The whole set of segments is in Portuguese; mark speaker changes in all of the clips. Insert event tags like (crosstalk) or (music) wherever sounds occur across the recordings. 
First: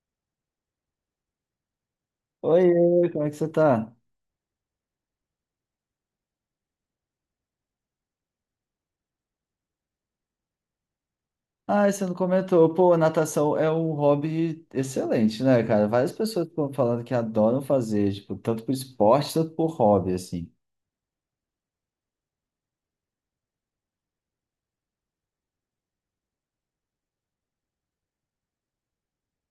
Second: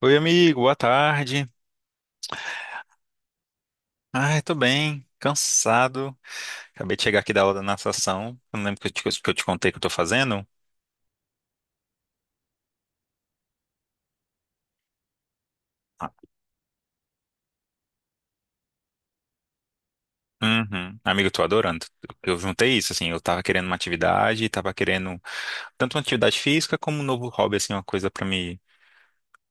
Speaker 1: Oi, amigo, boa tarde.
Speaker 2: Oi, como é que você tá?
Speaker 1: Ai, tô bem, cansado. Acabei de chegar aqui da aula da natação. Eu não lembro que eu te contei que eu tô fazendo.
Speaker 2: Ah, você não comentou. Pô, natação é um hobby excelente, né, cara?
Speaker 1: Ah,
Speaker 2: Várias pessoas estão falando que adoram fazer, tipo, tanto por esporte, tanto por hobby, assim.
Speaker 1: uhum. Amigo, eu tô adorando. Eu juntei isso, assim, eu tava querendo uma atividade, tava querendo tanto uma atividade física como um novo hobby, assim, uma coisa pra me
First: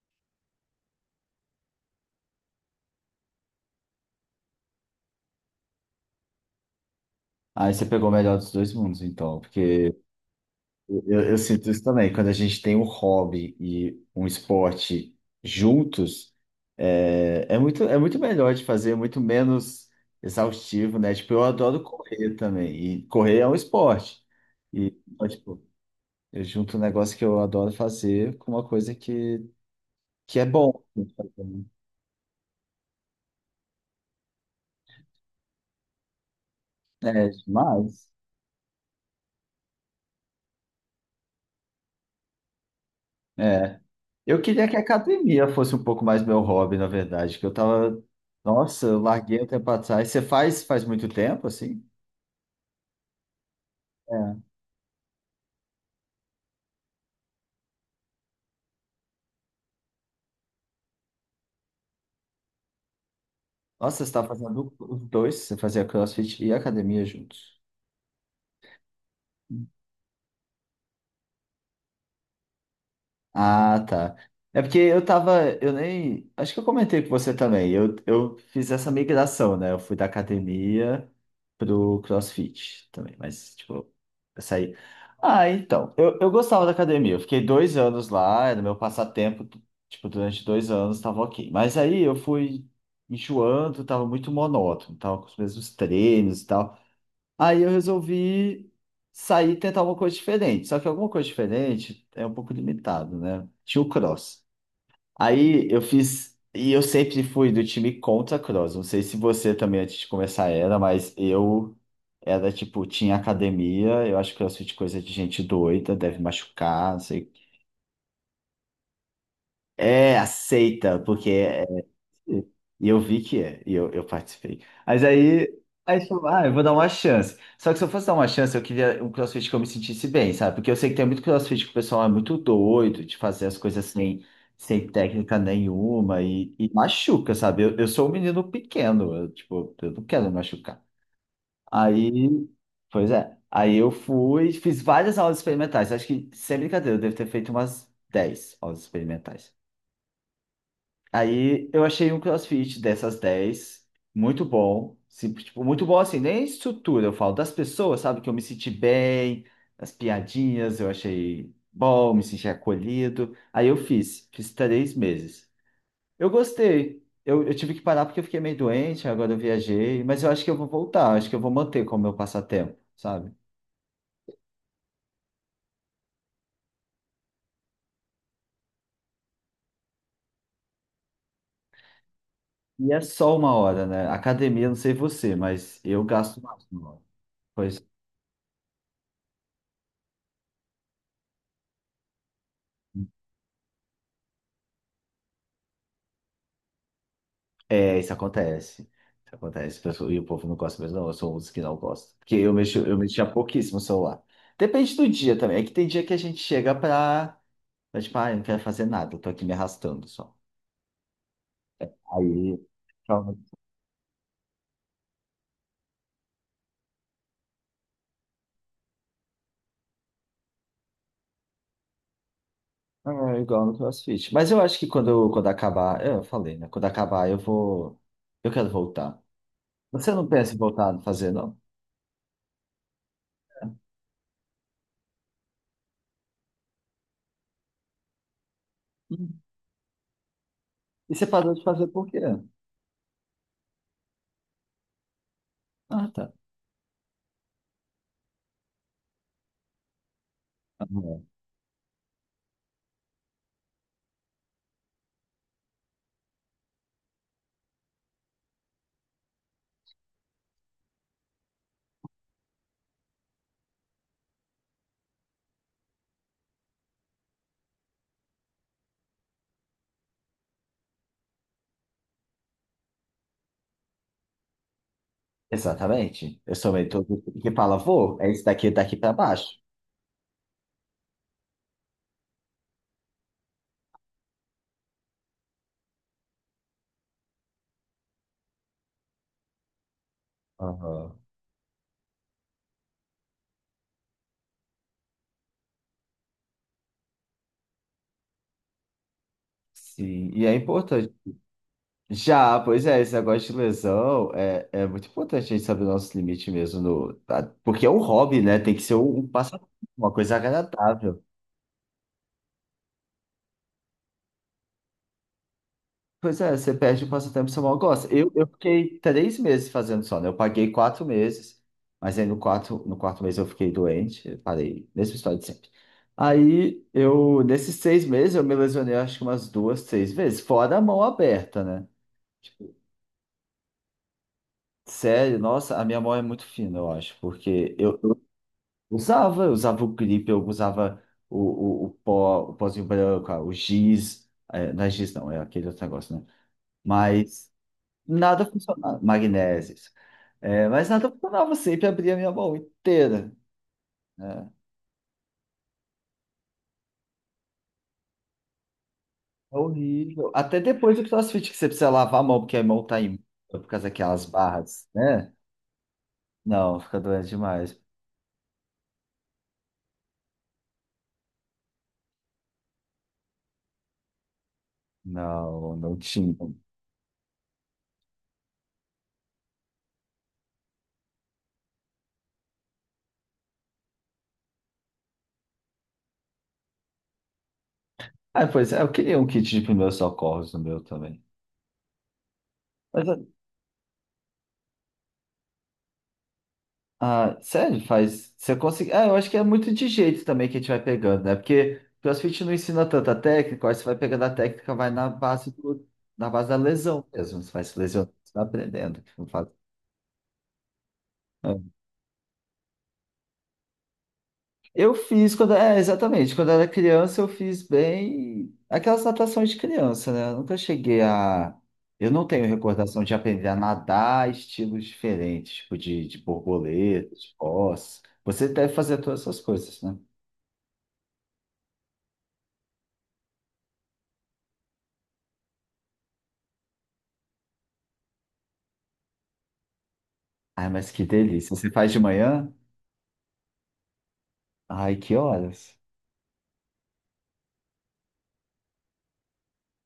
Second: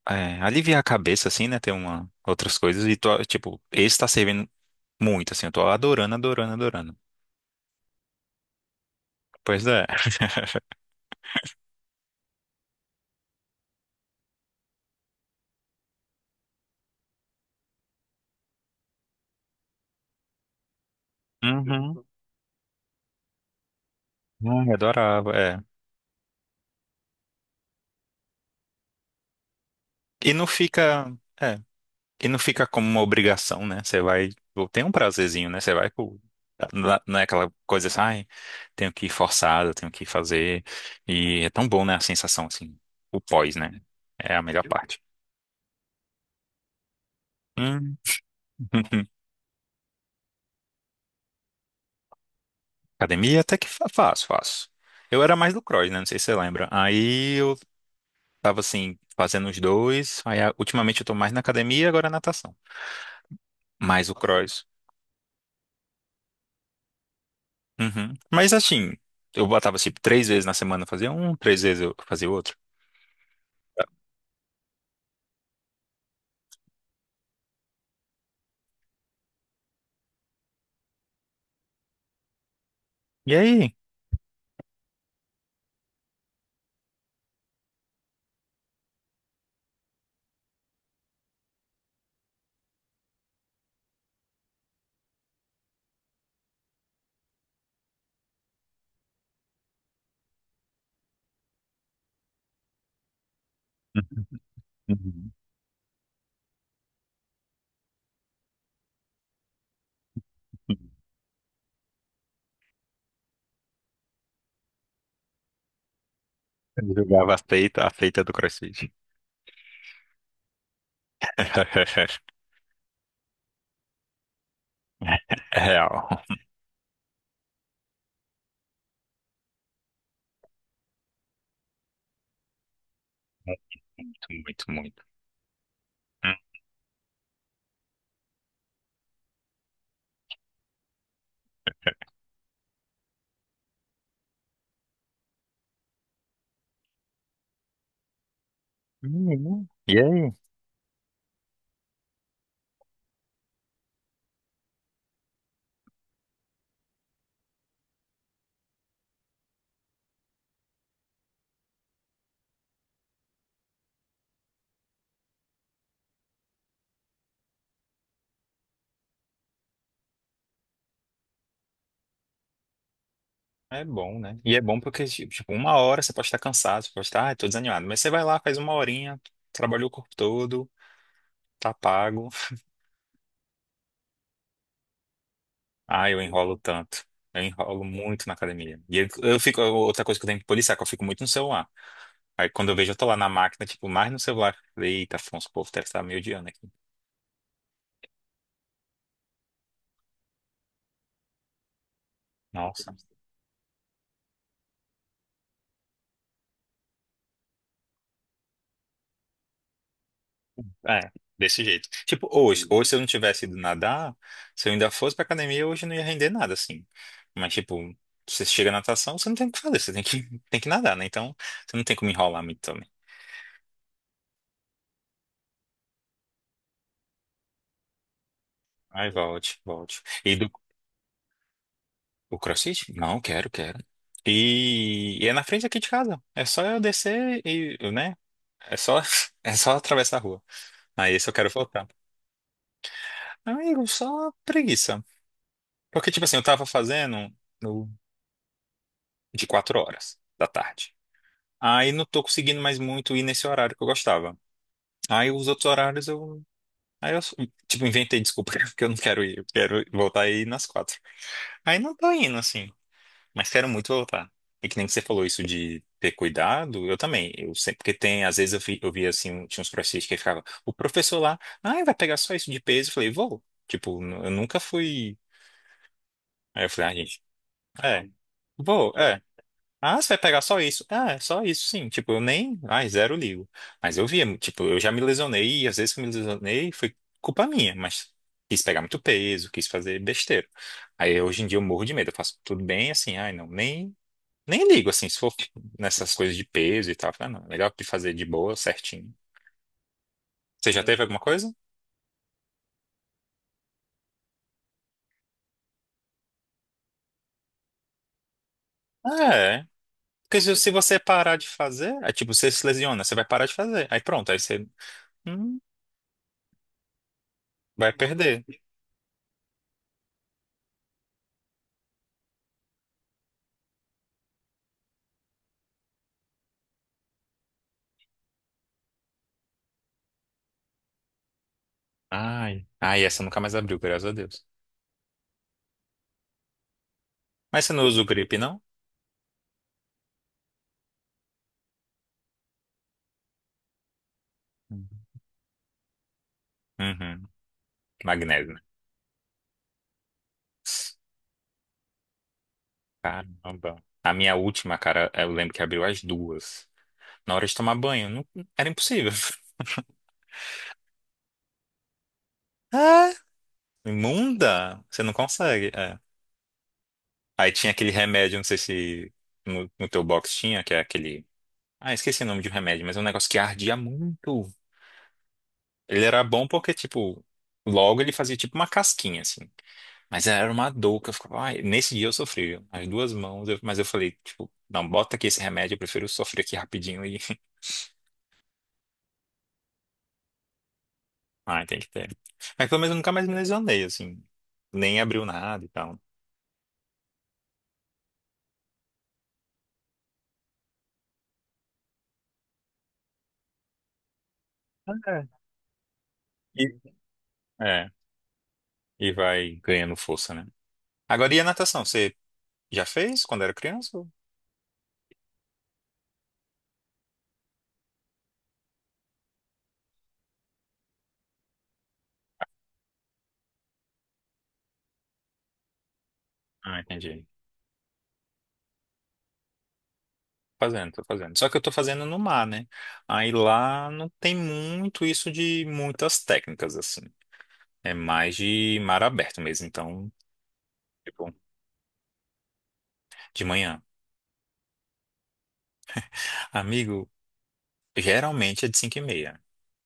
Speaker 1: aliviar a cabeça, assim, né? Ter uma, outras coisas. E tô, tipo, esse tá servindo muito, assim, eu tô adorando, adorando, adorando.
Speaker 2: Aí você pegou o melhor dos dois mundos, então,
Speaker 1: Pois é.
Speaker 2: porque eu sinto isso também. Quando a gente tem um hobby e um esporte juntos, é muito melhor de fazer, muito menos exaustivo, né? Tipo, eu adoro
Speaker 1: Uhum.
Speaker 2: correr também, e correr é um esporte.
Speaker 1: Ai,
Speaker 2: E, então,
Speaker 1: adorava, é.
Speaker 2: tipo, eu junto um negócio que eu adoro fazer com uma coisa que,
Speaker 1: E
Speaker 2: que é
Speaker 1: não
Speaker 2: bom de
Speaker 1: fica.
Speaker 2: fazer,
Speaker 1: É.
Speaker 2: né?
Speaker 1: E não fica como uma obrigação, né? Você vai, ou tem um prazerzinho, né? Você vai pro. Não é
Speaker 2: É
Speaker 1: aquela coisa assim,
Speaker 2: demais.
Speaker 1: ai, tenho que ir forçado, tenho que fazer. E é tão bom, né? A sensação, assim, o pós,
Speaker 2: É.
Speaker 1: né? É
Speaker 2: Eu
Speaker 1: a melhor
Speaker 2: queria que a
Speaker 1: parte.
Speaker 2: academia fosse um pouco mais meu hobby, na verdade, que eu
Speaker 1: Hum.
Speaker 2: tava. Nossa, eu
Speaker 1: (laughs)
Speaker 2: larguei um tempo atrás. Você faz muito tempo, assim?
Speaker 1: Academia até que faço,
Speaker 2: É.
Speaker 1: faço. Eu era mais do cross, né? Não sei se você lembra. Aí eu tava, assim, fazendo os dois. Aí ultimamente eu tô mais na academia, agora natação.
Speaker 2: Nossa,
Speaker 1: Mais
Speaker 2: você
Speaker 1: o
Speaker 2: tá
Speaker 1: cross.
Speaker 2: fazendo os dois, você fazia CrossFit e academia juntos.
Speaker 1: Uhum. Mas assim, eu botava, tipo, três vezes na semana eu fazia um, três vezes eu fazia outro.
Speaker 2: Ah, tá. É porque eu tava, eu nem, acho que eu comentei com você também. Eu fiz essa migração, né? Eu fui da academia pro CrossFit também,
Speaker 1: E
Speaker 2: mas
Speaker 1: aí?
Speaker 2: tipo, eu saí. Ah, então, eu gostava da academia. Eu fiquei 2 anos lá, era meu passatempo, tipo, durante 2 anos tava ok. Mas aí eu fui enjoando, tava muito monótono, tava com os mesmos treinos e tal. Aí eu resolvi sair e tentar uma coisa diferente. Só que alguma coisa diferente é um pouco limitado, né? Tinha o
Speaker 1: (laughs)
Speaker 2: cross.
Speaker 1: Uhum.
Speaker 2: Aí eu fiz. E eu sempre fui do time contra cross. Não sei se você também antes de começar era, mas eu era tipo, tinha academia. Eu acho que CrossFit é coisa de gente doida, deve
Speaker 1: Eu
Speaker 2: machucar, não sei.
Speaker 1: jogava a feita do CrossFit.
Speaker 2: É, aceita, porque
Speaker 1: (laughs)
Speaker 2: E e eu vi que é, e eu participei. Mas aí,
Speaker 1: É
Speaker 2: aí eu
Speaker 1: real.
Speaker 2: falei, ah, eu vou dar uma chance. Só que se eu fosse dar uma chance, eu queria um CrossFit que eu me sentisse bem, sabe? Porque eu sei que tem muito CrossFit que o pessoal é muito doido de fazer as coisas sem,
Speaker 1: Muito, muito,
Speaker 2: sem
Speaker 1: muito.
Speaker 2: técnica nenhuma e machuca, sabe? Eu sou um menino pequeno, eu, tipo, eu não quero me machucar. Aí, pois é. Aí eu fui, fiz várias aulas experimentais. Acho que, sem brincadeira, eu devo ter feito umas 10 aulas experimentais.
Speaker 1: Uhum. E aí?
Speaker 2: Aí eu achei um CrossFit dessas 10 muito bom. Sim, tipo, muito bom assim, nem estrutura, eu falo das pessoas, sabe? Que eu me senti bem, as piadinhas, eu achei bom, me senti acolhido. Aí eu fiz 3 meses. Eu gostei. Eu tive que parar porque eu fiquei meio doente, agora eu viajei, mas eu acho que eu vou voltar, eu acho que eu vou manter como meu passatempo, sabe?
Speaker 1: É bom, né? E é bom porque, tipo, uma hora você pode estar cansado, você pode estar, ah, tô desanimado. Mas você vai lá, faz uma horinha, trabalhou o corpo todo, tá pago.
Speaker 2: E é só uma hora, né? Academia, não sei você, mas eu
Speaker 1: Ah, eu
Speaker 2: gasto
Speaker 1: enrolo
Speaker 2: mais uma hora.
Speaker 1: tanto. Eu enrolo
Speaker 2: Pois
Speaker 1: muito na academia. E eu fico, outra coisa que eu tenho que policiar, que eu fico muito no celular. Aí quando eu vejo, eu tô
Speaker 2: é.
Speaker 1: lá na máquina, tipo, mais no celular. Eita, Afonso, o povo deve estar me odiando aqui.
Speaker 2: É, isso acontece. Isso acontece. E o povo não gosta mesmo, não. Eu sou um dos que não gosta. Porque eu mexo,
Speaker 1: Nossa.
Speaker 2: eu mexia pouquíssimo no celular. Depende do dia também. É que tem dia que a gente chega pra, tipo, ah, eu não quero fazer nada, eu tô aqui me arrastando só.
Speaker 1: É, desse jeito. Tipo,
Speaker 2: Aí.
Speaker 1: hoje se eu não
Speaker 2: Calma.
Speaker 1: tivesse ido nadar, se eu ainda fosse pra academia, hoje eu não ia render nada, assim. Mas, tipo, você chega na natação, você não tem o que fazer, você tem que, (laughs) tem que nadar, né? Então, você não tem como enrolar muito também.
Speaker 2: É igual no CrossFit. Mas eu acho que quando acabar. Eu falei, né? Quando acabar, eu vou. Eu quero
Speaker 1: Ai,
Speaker 2: voltar.
Speaker 1: volte, volte.
Speaker 2: Você não
Speaker 1: E do
Speaker 2: pensa em voltar a fazer, não?
Speaker 1: o CrossFit? Não, quero, quero. E é na frente aqui de casa. É só eu descer e, né? É só,
Speaker 2: Hum.
Speaker 1: (laughs) é só atravessar a rua. Aí,
Speaker 2: E você
Speaker 1: esse eu quero
Speaker 2: parou de
Speaker 1: voltar.
Speaker 2: fazer por quê?
Speaker 1: Amigo, só preguiça. Porque,
Speaker 2: Ah,
Speaker 1: tipo
Speaker 2: tá.
Speaker 1: assim, eu tava fazendo no- de quatro horas da
Speaker 2: Ah,
Speaker 1: tarde.
Speaker 2: é.
Speaker 1: Aí não tô conseguindo mais muito ir nesse horário que eu gostava. Aí os outros horários eu. Aí eu, tipo, inventei desculpa, (laughs) porque eu não quero ir, eu quero voltar aí nas quatro. Aí não tô indo, assim, mas quero muito voltar. E que nem que você falou isso de ter cuidado, eu também. Eu sempre, porque tem, às vezes eu vi assim, tinha uns professores que ficavam, o professor lá, ai, vai pegar só isso de peso. Eu falei, vou. Tipo, n- eu nunca fui.
Speaker 2: Exatamente. Eu
Speaker 1: Aí eu
Speaker 2: sou meio
Speaker 1: falei, ah, gente,
Speaker 2: todo que fala,
Speaker 1: é,
Speaker 2: vou, é isso daqui,
Speaker 1: vou,
Speaker 2: daqui pra
Speaker 1: é."
Speaker 2: baixo.
Speaker 1: Ah, você vai pegar só isso? Ah, é só isso, sim. Tipo, eu nem. Ai, zero ligo. Mas eu via, tipo, eu já me lesionei, e às vezes que eu me lesionei foi culpa minha, mas quis pegar muito peso, quis fazer besteira.
Speaker 2: Aham.
Speaker 1: Aí hoje em dia eu morro de medo, eu faço tudo bem, assim, ai, não, nem ligo, assim, se for nessas coisas de peso e tal. Ah, não, melhor de fazer de boa, certinho.
Speaker 2: Sim, e é
Speaker 1: Você já é, teve
Speaker 2: importante.
Speaker 1: alguma coisa?
Speaker 2: Já, pois é, esse negócio de lesão é muito importante a gente saber o nosso limite mesmo, no, tá? Porque é um hobby, né? Tem que ser um
Speaker 1: Ah, é.
Speaker 2: passatempo, uma coisa
Speaker 1: Porque se você
Speaker 2: agradável.
Speaker 1: parar de fazer, é tipo, você se lesiona, você vai parar de fazer. Aí pronto, aí você hum,
Speaker 2: Pois é, você perde o passatempo que você mal
Speaker 1: vai
Speaker 2: gosta. Eu,
Speaker 1: perder.
Speaker 2: eu fiquei 3 meses fazendo só, né? Eu paguei 4 meses, mas aí no quarto, mês eu fiquei doente, parei, mesma história de sempre. Aí eu, nesses 6 meses, eu me lesionei acho que umas duas, três vezes, fora a mão aberta, né?
Speaker 1: Ai,
Speaker 2: Tipo,
Speaker 1: ai, essa nunca mais abriu, graças a Deus.
Speaker 2: sério, nossa, a minha mão é muito fina, eu acho,
Speaker 1: Mas você
Speaker 2: porque
Speaker 1: não usa
Speaker 2: eu,
Speaker 1: o
Speaker 2: eu
Speaker 1: grip, não?
Speaker 2: usava, eu usava o gripe, eu usava o pó, o pozinho branco, ah, o giz, é, não é
Speaker 1: Uhum.
Speaker 2: giz não, é aquele outro negócio, né?
Speaker 1: Uhum.
Speaker 2: Mas nada
Speaker 1: Magnésio, né?
Speaker 2: funcionava, magnésios é, mas nada funcionava, sempre abria a minha mão inteira,
Speaker 1: Caramba. A minha
Speaker 2: né?
Speaker 1: última, cara, eu lembro que abriu às duas. Na hora de tomar banho, não- era impossível.
Speaker 2: É
Speaker 1: (laughs)
Speaker 2: horrível. Até depois do CrossFit, que você precisa lavar a mão, porque a mão tá
Speaker 1: Ah,
Speaker 2: imunda por causa daquelas
Speaker 1: imunda!
Speaker 2: barras,
Speaker 1: Você não
Speaker 2: né?
Speaker 1: consegue. É.
Speaker 2: Não, fica doente
Speaker 1: Aí tinha
Speaker 2: demais.
Speaker 1: aquele remédio, não sei se no teu box tinha, que é aquele. Ah, esqueci o nome de um remédio, mas é um negócio que ardia muito.
Speaker 2: Não, não
Speaker 1: Ele era
Speaker 2: tinha.
Speaker 1: bom porque, tipo, logo ele fazia tipo uma casquinha, assim. Mas era uma dor que eu ficava, ai, nesse dia eu sofri, viu? As duas mãos, eu- mas eu falei, tipo, não, bota aqui esse remédio, eu prefiro sofrer aqui rapidinho e. (laughs)
Speaker 2: Ah, pois é, eu queria um kit de primeiros socorros no meu também.
Speaker 1: Ai, tem que ter. Mas pelo menos eu
Speaker 2: Mas,
Speaker 1: nunca mais me lesionei, assim. Nem abriu nada e tal.
Speaker 2: ah, sério, faz. Você consegue. Ah, eu acho que é muito de jeito também que a gente vai pegando, né? Porque CrossFit não ensina tanta técnica, aí você vai pegando a técnica, vai na
Speaker 1: É.
Speaker 2: base do, na base da
Speaker 1: E,
Speaker 2: lesão mesmo. Você vai se
Speaker 1: é,
Speaker 2: lesionando, você vai aprendendo.
Speaker 1: e
Speaker 2: Não faz-
Speaker 1: vai ganhando força, né? Agora, e a
Speaker 2: Ah.
Speaker 1: natação? Você já fez quando era criança? Ou-
Speaker 2: Eu fiz quando. É, exatamente. Quando eu era criança, eu fiz bem aquelas natações de criança, né? Eu nunca cheguei a. Eu não tenho recordação de aprender a nadar estilos diferentes, tipo de
Speaker 1: ah,
Speaker 2: borboleta,
Speaker 1: entendi.
Speaker 2: de cos. Você deve fazer todas essas coisas, né?
Speaker 1: Fazendo, tô fazendo. Só que eu tô fazendo no mar, né? Aí lá não tem muito isso de muitas técnicas, assim. É mais de mar aberto mesmo. Então,
Speaker 2: Ai, mas que
Speaker 1: tipo,
Speaker 2: delícia. Você faz de manhã?
Speaker 1: de manhã.
Speaker 2: Ai, que horas?
Speaker 1: Amigo, geralmente é de 5h30,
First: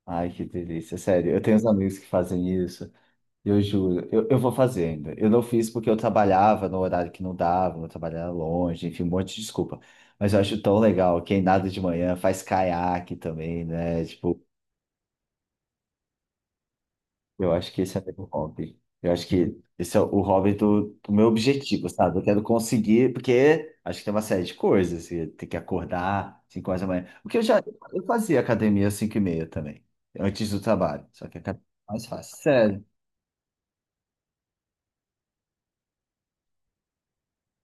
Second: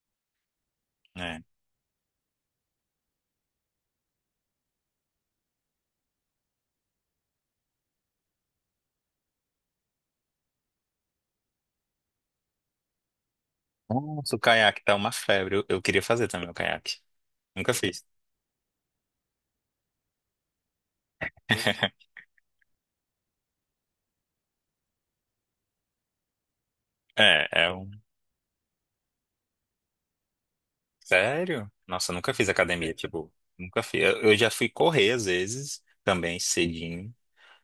Speaker 2: Ai, que delícia. Sério, eu
Speaker 1: né?
Speaker 2: tenho uns amigos que fazem isso. Eu juro, eu vou fazer ainda. Eu não fiz porque eu trabalhava no horário que não dava, eu trabalhava longe, enfim, um monte de desculpa. Mas eu acho tão legal. Quem nada de manhã faz caiaque também, né?
Speaker 1: Nossa, o
Speaker 2: Tipo,
Speaker 1: caiaque tá uma febre. Eu queria fazer também o caiaque.
Speaker 2: eu acho
Speaker 1: Nunca
Speaker 2: que esse é
Speaker 1: fiz.
Speaker 2: meu hobby. Eu acho que esse é o hobby do meu objetivo,
Speaker 1: (laughs)
Speaker 2: sabe? Eu quero conseguir, porque acho que tem uma série de coisas. Você tem que acordar 5 horas da manhã. O que eu
Speaker 1: É,
Speaker 2: já
Speaker 1: é um.
Speaker 2: eu fazia academia às 5 e meia também, antes do trabalho. Só que academia
Speaker 1: Sério?
Speaker 2: é mais
Speaker 1: Nossa, eu nunca
Speaker 2: fácil.
Speaker 1: fiz
Speaker 2: Sério.
Speaker 1: academia, tipo, nunca fiz. Eu já fui correr às vezes, também cedinho,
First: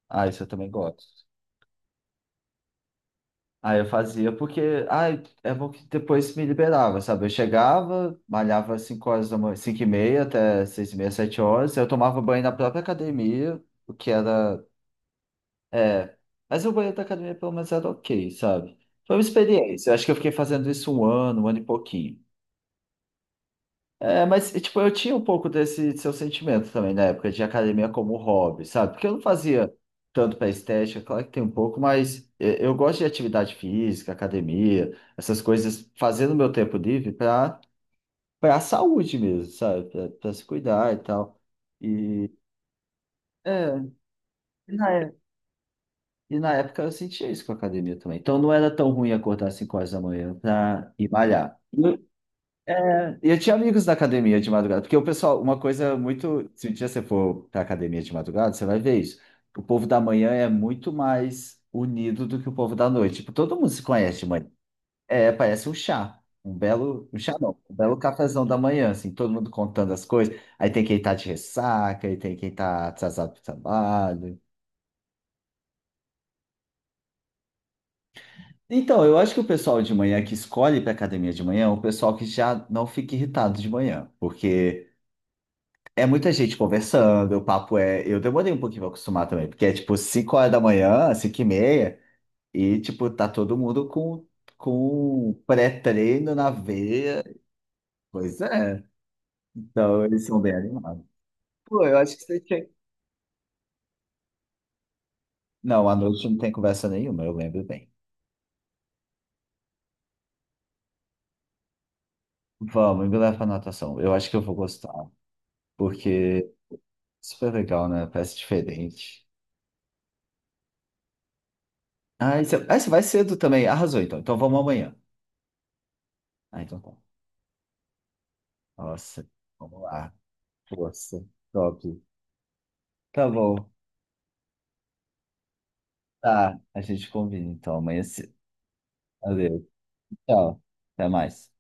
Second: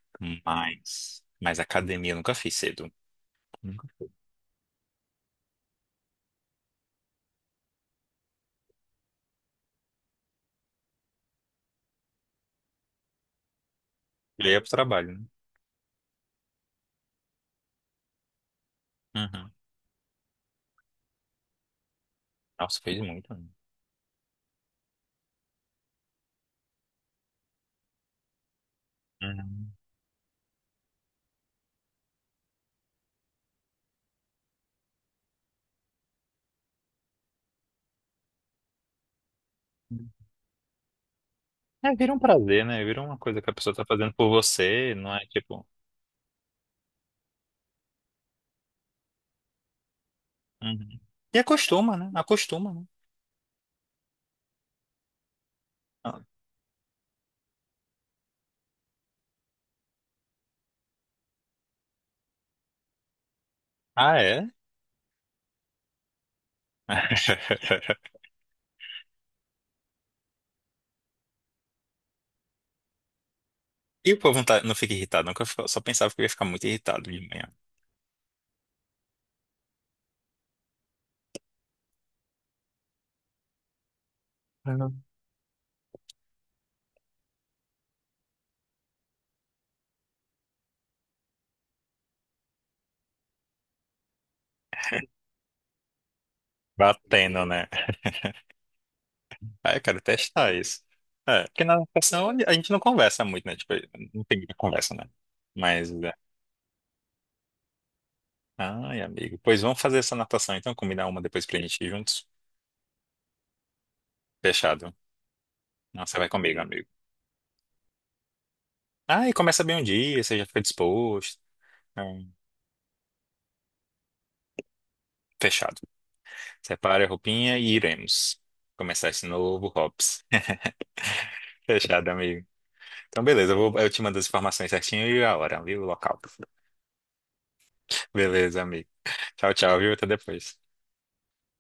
Speaker 2: Ah, isso eu também
Speaker 1: mas,
Speaker 2: gosto.
Speaker 1: mas academia eu nunca fiz cedo.
Speaker 2: Ah, eu
Speaker 1: Nunca.
Speaker 2: fazia porque, ah, é bom que depois me liberava, sabe? Eu chegava, malhava 5 horas da manhã, 5h30 até 6h30, 7 horas. Eu tomava banho na própria academia, o que
Speaker 1: Eu ia
Speaker 2: era
Speaker 1: pro trabalho, né?
Speaker 2: É, mas o banheiro da academia pelo menos era ok, sabe? Foi uma
Speaker 1: Uhum.
Speaker 2: experiência. Eu acho que eu fiquei fazendo isso um ano e pouquinho.
Speaker 1: Nossa, fez muito. Né?
Speaker 2: É, mas, e, tipo, eu tinha um pouco desse seu sentimento também na época de academia como hobby, sabe? Porque eu não
Speaker 1: Uhum.
Speaker 2: fazia tanto para estética, claro que tem um pouco, mas é, eu gosto de atividade física, academia, essas coisas, fazendo meu tempo livre para a saúde mesmo, sabe? Para se cuidar e tal.
Speaker 1: É, vira um
Speaker 2: E
Speaker 1: prazer, né? Vira uma coisa que a pessoa
Speaker 2: é,
Speaker 1: tá fazendo por você,
Speaker 2: na
Speaker 1: não é tipo.
Speaker 2: E na época eu sentia isso com a academia também. Então não era tão ruim acordar às 5 horas da manhã para
Speaker 1: Uhum.
Speaker 2: ir
Speaker 1: E
Speaker 2: malhar. E
Speaker 1: acostuma,
Speaker 2: eu,
Speaker 1: né? Acostuma, né?
Speaker 2: é, e eu tinha amigos da academia de madrugada, porque o pessoal, uma coisa
Speaker 1: Ah,
Speaker 2: muito. Se um dia você for para academia de madrugada, você vai ver isso. O povo da manhã é muito mais unido do que o povo da noite. Tipo, todo mundo se
Speaker 1: ah,
Speaker 2: conhece de manhã.
Speaker 1: é?
Speaker 2: É, parece um chá. Um belo, um chá não, um belo
Speaker 1: (laughs)
Speaker 2: cafezão da manhã, assim, todo mundo contando as coisas. Aí tem quem tá de ressaca, aí tem quem tá atrasado pro
Speaker 1: E o povo
Speaker 2: trabalho.
Speaker 1: não, não fica irritado, não, que eu fico- só pensava que eu ia ficar muito irritado de manhã.
Speaker 2: Então, eu acho que o pessoal de manhã que escolhe para academia de manhã é o pessoal que já não fica irritado de manhã, porque
Speaker 1: Uhum.
Speaker 2: é muita gente conversando, o papo é. Eu demorei um pouquinho para acostumar também, porque é tipo 5 horas da manhã, 5 e meia, e tipo, tá todo mundo com pré-treino na veia.
Speaker 1: Batendo, né? (laughs)
Speaker 2: Pois é,
Speaker 1: Ah, eu quero
Speaker 2: então eles são
Speaker 1: testar
Speaker 2: bem
Speaker 1: isso.
Speaker 2: animados.
Speaker 1: É, porque na
Speaker 2: Pô, eu acho que
Speaker 1: natação
Speaker 2: você
Speaker 1: a
Speaker 2: tinha.
Speaker 1: gente não conversa muito, né? Tipo, não tem muita conversa, né?
Speaker 2: Não,
Speaker 1: Mas,
Speaker 2: à
Speaker 1: é.
Speaker 2: noite não tem conversa nenhuma, eu lembro bem.
Speaker 1: Ai, amigo. Pois vamos fazer essa natação, então, combinar uma depois pra gente ir juntos?
Speaker 2: Vamos, me leva pra natação. Eu acho que eu vou gostar,
Speaker 1: Fechado. Nossa, vai
Speaker 2: porque
Speaker 1: comigo,
Speaker 2: é
Speaker 1: amigo.
Speaker 2: super legal, né? Parece diferente.
Speaker 1: Ah, e começa bem um dia, você já fica disposto. Então,
Speaker 2: Ah, você vai cedo também. Arrasou, então. Então vamos amanhã.
Speaker 1: fechado.
Speaker 2: Ah, então tá.
Speaker 1: Separe a roupinha e iremos começar esse
Speaker 2: Nossa,
Speaker 1: novo
Speaker 2: vamos lá.
Speaker 1: hops. (laughs)
Speaker 2: Força. Top.
Speaker 1: Fechado, amigo. Então,
Speaker 2: Tá
Speaker 1: beleza, eu
Speaker 2: bom.
Speaker 1: vou, eu te mando as informações certinho e a hora, viu? O local.
Speaker 2: Tá, a gente combina então amanhã é cedo.
Speaker 1: Beleza, amigo. Tchau,
Speaker 2: Valeu.
Speaker 1: tchau, viu? Até depois.
Speaker 2: Tchau. Até mais.